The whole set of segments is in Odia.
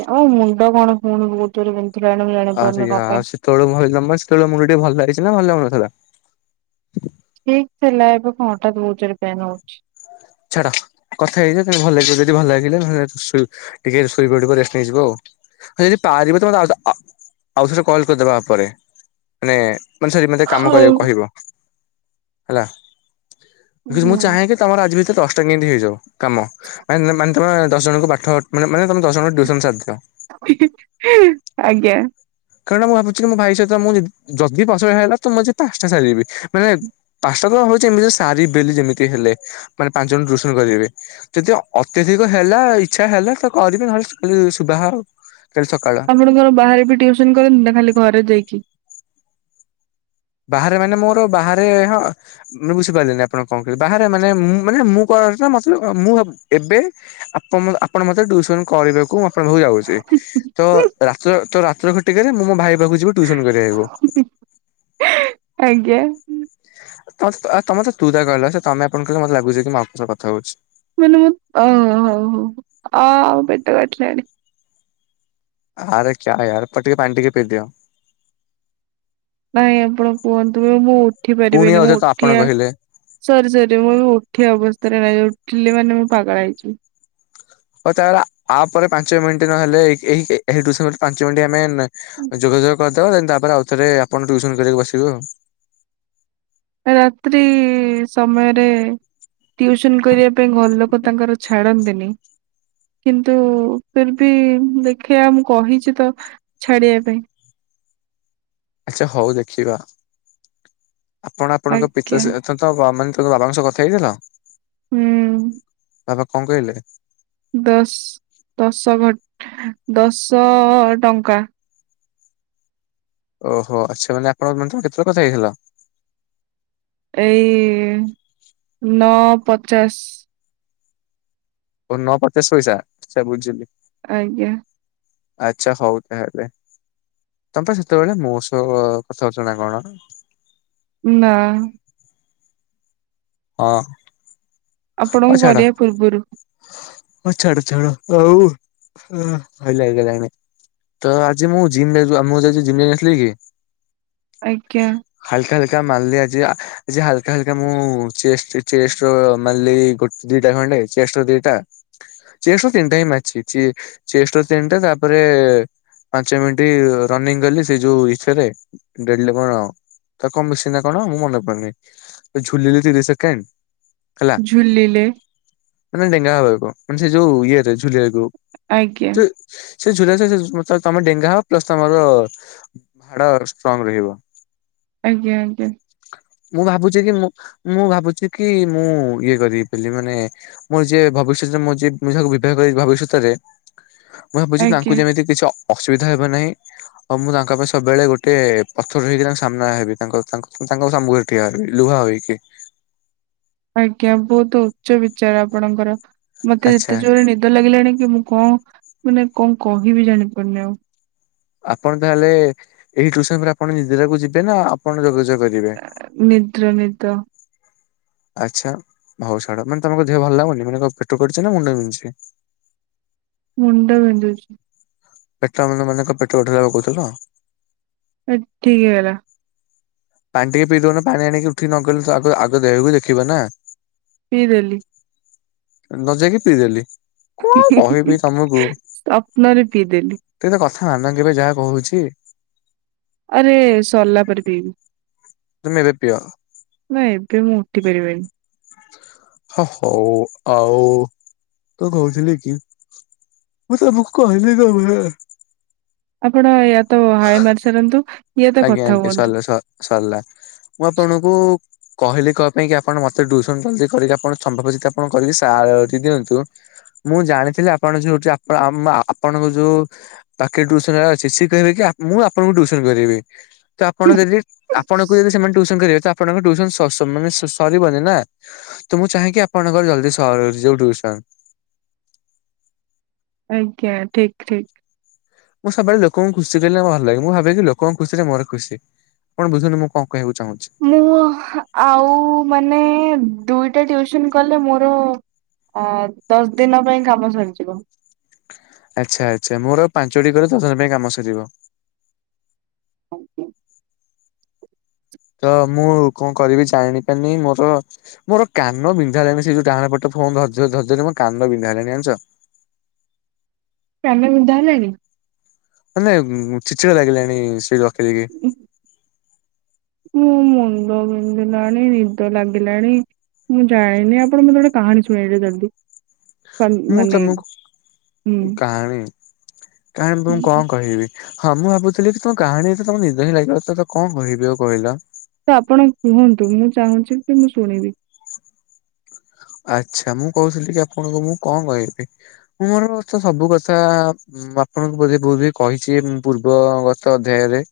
ଆ ଆଉ ମୁଣ୍ଡ କଣ ପୁଣି ବହୁତ ଜୋରେ ବିନ୍ଧୁଲାଣି ଜାଣିପାରୁନି କଣ ପାଇଁ। ତଳୁ ଭାଇ ନମସ୍ ତେବେ ମୋ ଭିଡ଼ିଓ ଭଲ ଲାଗିଚ ନା ଭଲ ଲାଗୁ ନଥିଲା। ଠିକ୍ ଥିଲା, ଏବେ କଣ ହଠାତ୍ ବହୁତ ଜୁର୍ ରେ ପେନ୍ ହଉଛି। ଛାଡ କଥା ହେଇଯାଉ ଯଦି ଭଲ ଲାଗିବ ଯଦି ଭଲ ଲାଗିଲା ତାହେଲେ ଶୁ ଟିକେ ଶୋଇ ପଡିବ ରେଷ୍ଟ ନେଇଇଯିବ ଆଉ। ଯଦି ପାରିବ ତ ମତେ ଆଉ ଥରେ ଆ-ଆଉ ଥରେ କଲ୍ କରିଦବ ଆ ପରେ ମାନେ ମାନେ ସରି ମୋତେ କାମ ହଉ। କରିବାକୁ କହିବ ହେଲା କି ମୁଁ ଚାହେଁ ଯେ ତମର ଆ ଭିତରେ ଦଶଟା କେମିତି ହେଇଯାଉ କାମ, ମାନ ମାନେ ତମେ ଦଶ ଜଣଙ୍କୁ ପାଠ ମାନେ ଦଶ ଜଣଙ୍କୁ ଟୁସନ ସାରି ଦିଅ। ଆଜ୍ଞା। କାରଣ ମୁଁ ଭାବୁଚି କି ମୋ ଭାଇ ସହିତ ମୁଁ ଜ ଯଦି ପାଞ୍ଚହଜାର ହେଲା ତ ମୁଁ ଆଜି ପାଞ୍ଚଟା ସାରିବି। ମାନେ ପାଞ୍ଚଟାତ ଭାବୁଛି ଏମିତି ସାରି ଦେଲି ଯେମିତି ହେଲେ ମାନେ ପାଞ୍ଚ ଜଣକୁ ଟିୟୁସନ କରୀବି। ଯଦି ଅତ୍ୟଧିକ ହେଲା ଇଚ୍ଛା ହେଲା ତ କରିବି ନହଲେ ଶୁଭା ହଉ ନହେଲେ ସକାଳ। ଆପଣ କଣ ବାହାରେ ବି ଟିଉସନ୍ କରନ୍ତି ନା ଖାଲି ଘରେ ଯାଇକି? ବାହାରେ ମାନେ ମୋର ବାହାରେ ହଁ। ମୁଁ ବୁଝିପାରିଲିନି ଆପଣ କଣ କହିଲେ ବାହାରେ ମାନେ ମୁଁ ମାନେ ମୁଁ କଣ ନା ମ ମୁଁ ଏବେ। ଆପଣ ମ ଆପଣ ମତେ ଟୁସନ କରିବାକୁ ମୁଁ ଆପଣ ପାଖକୁ ଯାଉଛି। ତ ରାତ୍ର ରାତ୍ର ଘଟିକାରେ ମୁଁ ମୋ ଭାଇ ପାଖକୁ ଯିବି ଟିଉସନ୍ କରିଆକୁ। ଆଜ୍ଞା। ତ ମ ତ ତମେ ତ ମତେ ତୁ ତାକର କହିଲ ସେ ତମେ ଆପଣ କହିଲେ ମତେ ଲାଗୁଛି କି ମୁଁ ଆଉ କାହା ସହ କଥା ହଉଛି। ମାନେ ମୁଁ ଅଉ ହଉ ହଉ ଆଃ ପେଟ କାଟିଲାଣି। ଆରେ କ୍ୟା ୟାର ପଟିଏ ପାଣି ଟିକେ ପିଦିଅ। ନାଇଁ ଆପଣ କୁହନ୍ତୁ ମୁଁ ଉଠି ପୁଣି ପାରିବିନି ମୁଁ ଆଉଥରେ ତ ଆପଣ ଉଠିଆ କହିଲେ ସରି ସରି ମୁଁ ବି ଉଠିବା ଅବସ୍ଥାରେ ନାହିଁ ଉଠିଲେ ମାନେ ମୁଁ ପାଗଳ ହେଇଯିବି। ଓ ତାହଲେ ଆ ପରେ ପାଞ୍ଚ ମିନିଟ ନ ହେଲେ ପାଞ୍ଚ ମିନି ଆମେ ଯୋଗା ଯୋଗ କରିଦେବ ଦେନ୍ ତାପରେ ଆଉ ଥରେ ଆପଣ ଟ୍ୟୁସନ କରିବାକୁ ବସିବେ ଆଉ। ରାତ୍ରି ସମୟରେ ଟିଉସନ କରିବା ପାଇଁ ଘରଲୋକ ତାଙ୍କର ଛାଡନ୍ତିନି। କିନ୍ତୁ ଫିର୍ବି ଦେଖିଆ ମୁଁ କହିଛି ତ ଛାଡିବା ପାଇଁ। ଆଚ୍ଛା ହଉ ଦେଖିବା ଆପଣ ଆପଣଙ୍କ ପିତା ଆଜ୍ଞା ସ ତ ତ ଆମେ ମାନେ ତମ ବାବାଙ୍କ ସହ କଥା ହେଇଥିଲ? ହୁଁ। ବାବା କଣ କହିଲେ? ଦଶ ଦଶ ଘଟ ଦଶ ଅ ଟଙ୍କା। ଓହୋ ଆଚ୍ଛା ମାନେ ଆପଣଙ୍କ ମାନେ ତମେ କେତେବେଳେ କଥା ହେଇଥିଲ? ଏଇ ନଅ ପଚାଶ। ଓ ନୂଆ ପଚାଶ ପଇସା ସେ ବୁଝିବି। ଆଜ୍ଞା। ଆଚ୍ଛା ହଉ ତାହେଲେ। ତମେପା ସେତେବେଳେ ମୋ ସହ କଥା ହଉଥିଲ ନାକଣ? ନା। ହଁ। ଆପଣଙ୍କୁ ଛାଡ। କରିବା ପୂର୍ବରୁ। ହଉ ଛାଡ ଛାଡ ହଉ ହାଇ ଲାଗିଗଲାଣି। ତ ଆଜି ମୁଁ ଜିମ ଯାଇଥିଲ ଜିମ୍ ଯାଇନଥିଲି କି? ଆଜ୍ଞା। ହାଲକା ହାଲକା ମାରିଲି ଆଜି ଆଜି ହାଲକା ହାଲକା ମୁଁ ଚେଷ୍ଟ ଚେଷ୍ଟ ର ମାଲି ଗୋଟେ ଦିଟା ଖଣ୍ଡେ ଚେଷ୍ଟ ର ଦିଟା। ଚେଷ୍ଟ ର ତିନିଟା ହିଁ ମାରିଛି। ଚେ ଚେଷ୍ଟ ର ତିନିଟା ତାପରେ ପାଞ୍ଚ ମିନିଟ୍ ରନିଂ କଲି ସେ ଯୋଉ ଏଥେରେ ଡେଲ କଣ ତ କଣ ମେସିନ ନା କଣ? ମୁଁ ମନେ ପଡୁନି ଝୁଲିଲି ତିରଶ ସେକଣ୍ଡ। ଝୁଲିଲେ। ମାନେ ଡେଙ୍ଗା ହବାକୁ ମାନେ ସେ ଯୋଉ ଇଏରେ ଝୁଲିଆକୁ। ଆଜ୍ଞା ସେ ଝୁଲା ସେ ତମର ଡେଙ୍ଗା ହବ ପ୍ଲସ ତମର ହାଡ ଷ୍ଟ୍ରଙ୍ଗ ରହିବ। ଆଜ୍ଞା ଆଜ୍ଞା। ମୁଁ ଭାବୁଛି କି ମୁଁ ମୁଁ ଭାବୁଛି କି ମୁଁ ଇଏ କରିିବି ବୋଲି ମାନେ ମୁଁ ଯିଏ ଭବିଷ୍ୟତରେ ମୁଁ ଯିଏ ମୁଁ ଯାହାକୁ ବିବାହ କରିବି ଭବିଷ୍ୟତରେ ମୁଁ ଭାବୁଛି ଆଜ୍ଞା ତାଙ୍କୁ ଯେମିତି କିଛି ଅସୁବିଧା ହେବ ନାହିଁ। ଆଉ ମୁଁ ତାଙ୍କ ପାଇଁ ସବୁବେଳେ ଗୋଟେ ପଥର ହେଇକି ତାଙ୍କ ସାମ୍ନା ହେବି ତାଙ୍କ ତାଙ୍କ ସମୁଖରେ। [inaudible] ଆଜ୍ଞା ବହୁତୁ ଉଚ୍ଚ ବିଚାର ଆପଣଙ୍କର, ମତେ ଆଚ୍ଛା ଏତେ ଯୋରେ ନିଦ ଲାଗିଲାଣି କି ମୁଁ ମାନେ ଙ୍କ କହିବି ଜାଣିପାରୁନି ଆଉ। ଆପଣ ତା'ହେଲେ, ଏଇ ଟୁଇସନ୍ ପରେ ଆପଣ ଯିବେ ନା ଆପଣ ଯୋଗାଯୋଗ କରିବେ? [inaudible] ଆଚ୍ଛା, ହଉ ଛାଡ଼ ମାନେ ଦେହ ଭଲ୍‌ ଲାଗୁନି? ମାନେ କ'ଣ ପେଟ କଟୁଚି ନା ମୁଣ୍ଡ ବି--ଛି? ମୁଣ୍ଡ ବିନ୍ଦୁଚି। [inaudible] [inaudible] ପାଣି ଟିକେ ପିଇ ଦଉନ, ପାଣି ଆଣିକି ଉଠି ନଗଲେ---------ଆଗ ଦେହକୁ ଦେଖିବ ନା। ପିଇଦେଲି। ନ ଯାଇକି ପିଇ ଦେଲି। ସପ୍ନରେ ପିଇଦେଲି। [inaudible] ଆରେ ସର୍ଲା ପରେ ପିଇବି। [inaudible] ନା ଏବେ ମୁଁ ଉ ପାରିବି। ହ ହଉ ଆଉ କହୁଥିଲି କି [inaudible] ଆପଣ ୟାତ ହାଏ ମାରି ସାରନ୍ତୁ, ତ କଥା ହୁଅନ୍ତୁ। ସର୍ଲା, ମୁଁ ଆପଣକୁ [unintelligible] ମୁଁ ଜାଣିଥିଲି ଆପଣ ଯଉଠି---------ଆପଣ ଯଉ ପାଖେରେ ସନ୍‌ ଜାଗା ଅଛି, ସିଏ କହିବେ କି ମୁଁ ଆପଣଙ୍କୁ ଟୁଇସନ୍‌ କରିବି। [inaudible] ତ ମୁଁ ଚାହେଁ କି ଆପଣଙ୍କର ଜଲ୍ଦି ସ---ରିଯାଉ ଟୁଇସନ୍। ଆଜ୍ଞା, ଠିକ୍ ଠିକ୍। ମୁଁ ସ ଲୋକଙ୍କୁ ଖୁସି କରିଲେ ଭଲ୍‌ ଲାଗେ, ମୁଁ ଭାବେକି ଲୋକଙ୍କ ଖୁସିରେ ମୋର ଖୁସି। [inaudible] ମୁଁ ଆଉ ମାନେ ଦୁଇଟା ଟିଉସନ୍‌ କଲେ ମୋର ଦଶ୍ ଦିନ ପାଇଁ, କାମ ସରିଯିବ। ଆଚ୍ଛା ଆଚ୍ଛା, ମୋର ଆଉ ପାଞ୍ଚଟି କାମ ସରିବ। ଆଜ୍ଞ [inaudible] ତ ମୁଁ କଣ କରିବି ଜାଣି ମୋର [unintelligible] କାନ ବିନ୍ଧା ହେଲାଣି। ମାନେ ଚିଚିଡ଼ା ଲାଗିଲାଣି, ସେଇଠି ରଖି ଦେଇକି। ମୁଣ୍ଡ ବିନ୍ଧିଲାଣି ନିଦ ଲାଗିଲାଣି। ମୁଁ ଯା--ନି, ଆପଣ ମତେ ଗୋଟେ କହାଣୀ ଶୁଣେଇ ଜଲ୍ଦି। ମୁଁ [inaudible] ତମକୁ କାହାଣୀ ତମକୁ କ'ଣ କହିବି। [inaudible] ଆପଣ କୁହନ୍ତୁ, ମୁଁ ଚାହୁଁଚି କି ମୁଁ ଶୁଣିବି। ଆଚ୍ଛା ମୁଁ କହୁଥିଲି କି ଆପଣଙ୍କୁ ମୁଁ କଣ କ--ବି, ମୋର ତ ସବୁ କଥା ମୁଁ ଆପଣଙ୍କୁ ବୋଧେ କହିଛି ପୂର୍ବଗତ ଅଧ୍ୟାୟରେ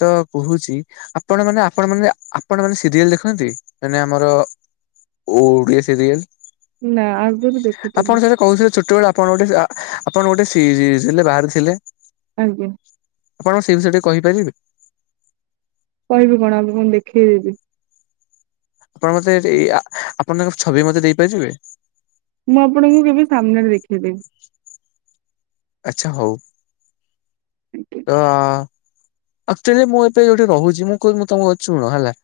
ତ କହୁଚି। ଆପଣ ମାନେ ଆପଣ ମାନେ ଆପଣ ମାନେ ସିରିଏଲ୍‌ ଦେଖନ୍ତି ମାନେ ଆମର [inaudible] ନା ଆଗରୁ ଦେଖୁଥିଲି। ଆପଣ ଗୋଟେ ଆପଣ ଗୋଟେ ସିରିଏଲ୍ ରେ ବାହାରୁ ଥିଲେ। [inaudible] ଆପଣ ସେଇ ବିଷୟ ଟିକେ କହିପାରିବେ? କହିବି କଣ ଆ ମୁଣ ଦେଖେଇଦେବି। ଆପଣ ମତେ, ଆପଣଙ୍କ ଛବି ମତେ ଦେଇପାରିବେ ମୁଁ ଆପଣଙ୍କୁ କେବେ ସାମ୍ନାରେ ଦେଖେଇଦେବି। ଆଛା ହଉ। ଆଜ୍ଞା। ତ ଆକ୍ଚୁଆଲି ମୁଁ ଏବେ ଯୋଉଠି ରହୁଛି, ମୁଁ କ ତମ ଚୁଣ ହେଲା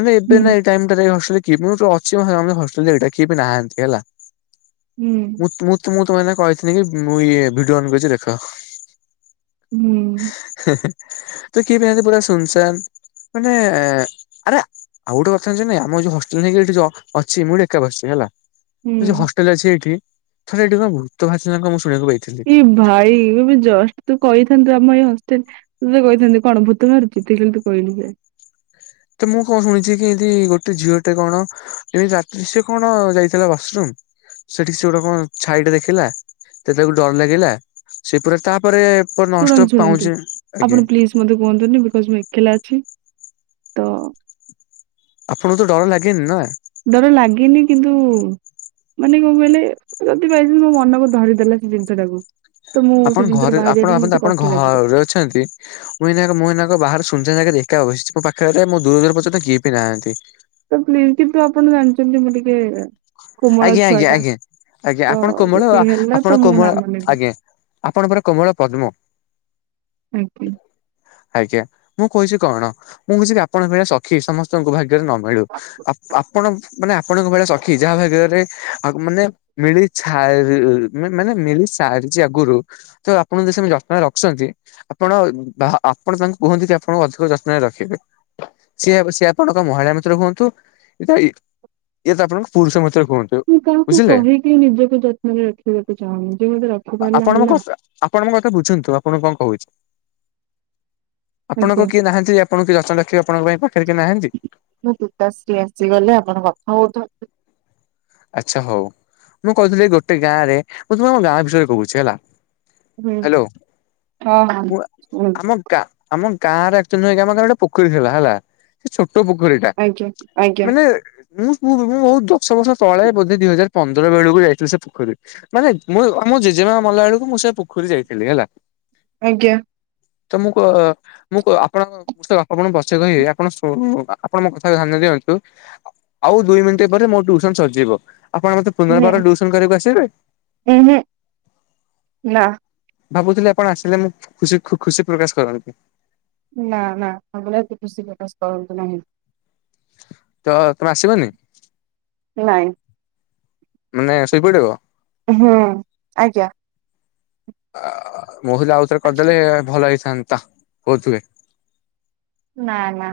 ମାନେ ହୁଁ ଏବେ ନା ଟାଇମ ଟା ହଁ ଅଛି ହଟା କି ବି ନାହାନ୍ତି ହେଲା। ହୁଁ ଉଁ ମୁ ମୁଁ ମୁଁ ତମେ କହିଥିଲି କି ମୁଁ ଇ ଭିଡିଓ ଅନକରୁଛି ଦେଖ। ହୁଁ ତୁ କି [unintelligible] ପୁରା ଶୁନସାନ୍ ମାନେ, ଆରେ ଆଉ ଗୋଟେ କଥା ନାଇ ଆମ ଯୋଉ ହଷ୍ଟେଲ ନେଇକ ଏଠି ଅଛି ମୁଁ ଏକାସିଛି ହେଲା। ସେ ଯୋଉ ହୁଁ। ହଷ୍ଟେଲ ଅଛି ଏଠିଥର ଏଠି କଣ ଭୂତ ଭାଷଥିଲାା ମୁଁ ଶୁଣିବାକୁ ପାଇଥିଲି। ଏ ଭାଇ, ଏବେ ଜଷ୍ଟ ତୁ କହିଥାନ୍ତୁ ଆମ ଏଇ ହଷ୍ଟେଲ ତତ କହିଥାଛନ୍ତି କଣ ଭୂତ ମାରୁଚିତି କଲି ତୁ କହିଲି ଯେ ତ ମୁଁ କଣ ଶୁଣିଛି କି ଏମତି ଗୋଟେ ଝିଅଟେ କଣ? ଏମିତି ରାତ୍ରୀ ସେ କଣ ଯାଇଥିଲା ବାସରୁମ୍। ସେଠିକ ସେ ଗୋଟେ କଣ ଛାଇଟେ ଦେଖିଲା, ସେ ତାକୁ ଡର ଲାଗିଲା, ସେପ ତାପରେ ଉପ ନଷ୍ଟ ଶୁଣନ୍ତୁ ଶୁଣନ୍ତୁ ପାଉଛେ, ଆପଣ ଆଜ୍ଞା। ପ୍ଲିଜ ମତେ କୁହନ୍ତୁନି ବିକଜ ମୁଁ ଏକଲା ଅଛି ତ ଆପଣଙ୍କୁ ତ ଡର ଲାଗେନି ନା? ଡର ଲାଗେନି କିନ୍ତୁ ମାନେ କଣ କହିଲେ ଯଦି ପାଇ ମୋ ମନକୁ ଧରିଦେଲା ସେ ଜିନିଷ ଟାକୁ ଆପଣ ଘରେ, ଆପଣ ଆପଣ ଲାଗିବ ଘରେ ଅଛନ୍ତି? ମୁଁ ଏନା ମୁଁନାଙ୍କ ବାହାରୁ ସୁନନ୍ଦ ଯା ଦେଖା ବସିଛି ମୋ ପାଖରେ ମୁଁ ଦୂର ଦୂର ପର୍ଯ୍ୟନ୍ତ କିଏ ବି ନାହାନ୍ତି ତ ପ୍ଲିଜ କିନ୍ତୁ ଆପଣ ଜାଣିଛନ୍ତି ମୁଁ ଟିକେ କୋମଳ ଆଜ୍ଞା ଛୁଆ ଆଜ୍ଞା ଟା ଆଜ୍ଞା ଆଜ୍ଞା ତ ଆପଣ କୋମଳ ଯଦି ହେଲା ଆପଣ ତ ମୁଁ କୋମଳ ନାମ ନେବି ଆଜ୍ଞା ଆପଣ ପୁରା କୋମଳ ପଦ୍ମ। ଆଜ୍ଞା। ଆଜ୍ଞା ମୁଁ କହୁଛି କଣ? ମୁଁ କହୁଛି କି ଆପଣଙ୍କ ଭଳିଆ ସଖି ସମସ୍ତଙ୍କୁ ଭାଗ୍ୟରେ ନ ମିଳୁ, ଆପଣ ମାନେ ଆପଣଙ୍କ ଭେଆ ସଖି ଯାହା ଭାଗରେ ଆ ମାନେ ମିଳି ସାରି, ମାନେ ମିଳି ସାରିଛି ଆଗରୁ ତ ଆପଣ ଯଦି ସେ ଯତ୍ନରେ ରଖିୁଛନ୍ତି। ଆପଣ ବା ଆପଣ ତାଙ୍କୁ କୁହନ୍ତି ଆପଣଙ୍କୁ ଅଧିକ ଯତ୍ନରେ ରଖିବେ। ସିଏ ସେି ଆପଣଙ୍କ ମହିଳା ମିତ୍ର ହୁଅନ୍ତୁ, ଏଟ ଇଏ ତ ଆପଣ ପୁରୁଷ ମିତ୍ର କୁହନ୍ତି। ମୁଁ କାହାକୁ କହିକି ନିଜକୁ ଯତ୍ନରେ ରଖିବାକୁ ଚାହୁଁନି ଯେ ମତେ ରଖିପାରିଲା ହେଲା। ଆପଣଙ୍କ କଥା ବୁଝନ୍ତୁ ଆପଣଙ୍କୁ କଣ କହୁଛି? ଆଜ୍ଞା। ଆପଣଙ୍କ କିଏ ନାହାନ୍ତି? ଆପଣ କିଛି ରଚଣ ଲଖୀ ଆପଣଙ୍କ ପାଖରେ କି ନାହାନ୍ତି। ମୁଁ ପିତାଶ୍ରୀ ଆସିଗଲେ, ଆପଣ କଥା ହୁଉନ୍ତୁ? ଆଛା ହଉ, ମୁଁ କହୁଥିଲି ଗୋଟେ ଗାଁରେ, ମୁଁ ତୁମେମ ଗାଁ ବିଷୟରେ କହୁଛି ହେଲା ହୁଁ ହାଲୋ ହଁ ହଁ ମୁଁ ଶୁଣନ୍ତୁ ଆମ ଆମ ଗାଁରେ ଆ ନୁହଁ କି ଆମ ଘର ଗୋଟେ ପୋଖରୀ ଥିଲା, ହେଲା। ସେ ଛୋଟ ପୋଖରୀଟା, ଆଜ୍ଞା ଆଜ୍ଞା ମାନେ ମୁଁ ପୁର୍ବୁରୁ ଦଶ ବର୍ଷ ତଳେ ବୋଧେ ଦିଇ ହଜାର ପନ୍ଦର ବେଳକୁ ଯାଇଥିଲୁ ସେ ପୋଖରୀ ମାନେ ମୁଁ ଆମ ଜେଜେମା ମଲା ବେଳକୁ ମୁଁ ସେ ପୋଖରୀ ଯାଇଥିଲି ହେଲା। ଆଜ୍ଞା। ତ ମୁଁ କ ମୁଁ କ ଆପଣଙ୍କ [unintelligible] ବଛେ କହିବି ଆପଣ ଶୁ ଆପଣ ମୋ କଥାକୁ ଧ୍ୟାନ ଦିଅନ୍ତୁ। ଆଉ ଦୁଇ ମିନିଟ ପରେ ମୋ ଟ୍ୟୁସନ ସରିଜିବ। ଆପଣ ମତେ ନେ ପୂର୍ଣ୍ଣବାର ଟିଉସନ କରିବାକୁ ଆସିବେ? ଉହୁଁ ନା ଭାବୁଥିଲି ଆପଣ ଆସିଲେ ମୁଁ ଖୁସି ଖୁସି ପ୍ରକାଶ କରନ୍ତି। ନା ନା ଆପଣ ଆଉ କରନ୍ତୁ ନାହିଁ। ତ ତମେ ଆସିବନି? ନାଇଁ। ମାନେ ଶୋଇପଡିବ? ହଁ-ଅ-ଅ ଆଜ୍ଞା। ଆ-ଆ-ଆ-ଆ ମୁ ହେଲେ ଆଉ ଥରେ କରିଦେଲେ-ଏ-ଏ ଭଲ ହେଇଥାନ୍ତା କହୁଥିଲେ। ନା ନା।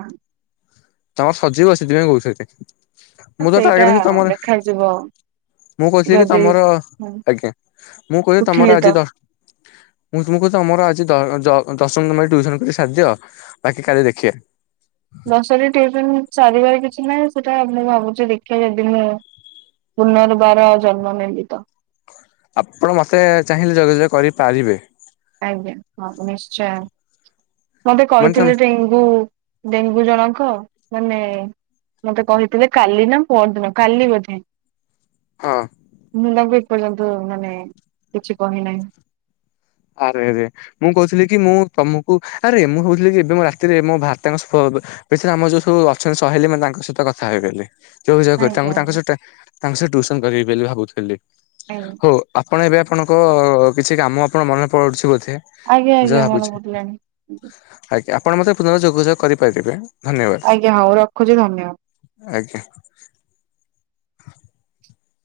ତମର ସରଜିବ ସେଥିପାଇଁ କହୁଛନ୍ତି। ମୁଁ ତ ସେଇଟା ଟାର୍ଗେଟ ରଖିଛି ତମର ଦେଖାଯିବ ମୁଁ କହୁଥିଲି କି ଯଦି ତମର, ହୁଁ ଆଜ୍ଞା ମୁଁ କହିଲି ଉଠିଲି ତମର ତ ଆଜି ଦ ମୁଁ ତୁମକୁ କହୁଛି ତମର ଆଜି ଦ-ଦ ଦଶମିନ ଟ୍ୟୁସନ କରିିକ ସରିଦିଅ। ବାକି କାଲି ଦେଖିବା। ଦଶରେ ଟିଉସନ ସାରିବାର କିଛି ନାହିଁ ସେଟା ମୁଁ ଭାବୁଛି ଦେଖିବା ଯଦି ମୁଁ ପୁନର୍ବାର ଆ ଜନ୍ମ ନେବିତ। ଆପଣ ମୋତେ ଚାହିଁଲେ ଯୋଗାଯୋଗ କରିପାରିବେ। ଆଜ୍ଞା ହଁ, ନିଶ୍ଚୟ ମତେ ମାନେ ତମେ କହିଥିଲି ତି ହୁଁ-ଉ-ଉ-ଉ ଡେଙ୍ଗୁ ଜଣକ ମାନେ-ଏ-ଏ-ଏ ମତେ କହିଥିଲେ କାଲି ନା ପର ଦିନ, କାଲି ବୋଧେ ହଁ, ମୁଁ ତାଙ୍କୁ ଏପର୍ଯ୍ୟନ୍ତ ମାନେ କିଛି କହି ନାହିଁ। ଆରେ ଆରେ। ମୁଁ କହୁଥିଲି କି ମୁଁ ତମକୁ, ଆରେ ମୁଁ କହୁଥିଲି ଏବେ ମ ରାତିରେ ମୋ ଭାରତାଙ୍କ ସ ଏଥିରେ ଆମ ଯୋଉ ସବୁ ଅଛନ୍ତି ସହେଲୀ ମାନେ ତାଙ୍କ ସହିତ କଥା ହେବେ ବୋଲି। ଯୋଗା ଯୋଗ କରି ଆଜ୍ଞା ଆଜ୍ଞା ତାଙ୍କୁ ତାଙ୍କ ସରଟା ତାଙ୍କ ସହ ଟ୍ୟୁସନ କରିବି ବୋଲି ଭାବୁଥିଲି। ହଉ ଆ ଆପଣ ଏବେ ଆପଣଙ୍କ-ଅ-ଅ-ଅ କିଛି କାମ ଆପଣଙ୍କ ମନେ ପଡ଼ୁଛି ବୋଧେ। ଆଜ୍ଞା ମୁଁ ଯାହା ଆଜ୍ଞା ମନ ଭାବୁଛି। ପଡ଼ିଲାଣି। ଆଜ୍ଞା ଆପଣ ମତେ ପୁନଃ ଯୋଗାଯୋଗ କରିପାରିବେ। ଧନ୍ୟବାଦ ଆଜ୍ଞା ହଉ ରଖୁଛି ଧନ୍ୟବାଦ। ଆଜ୍ଞା। [inaudible]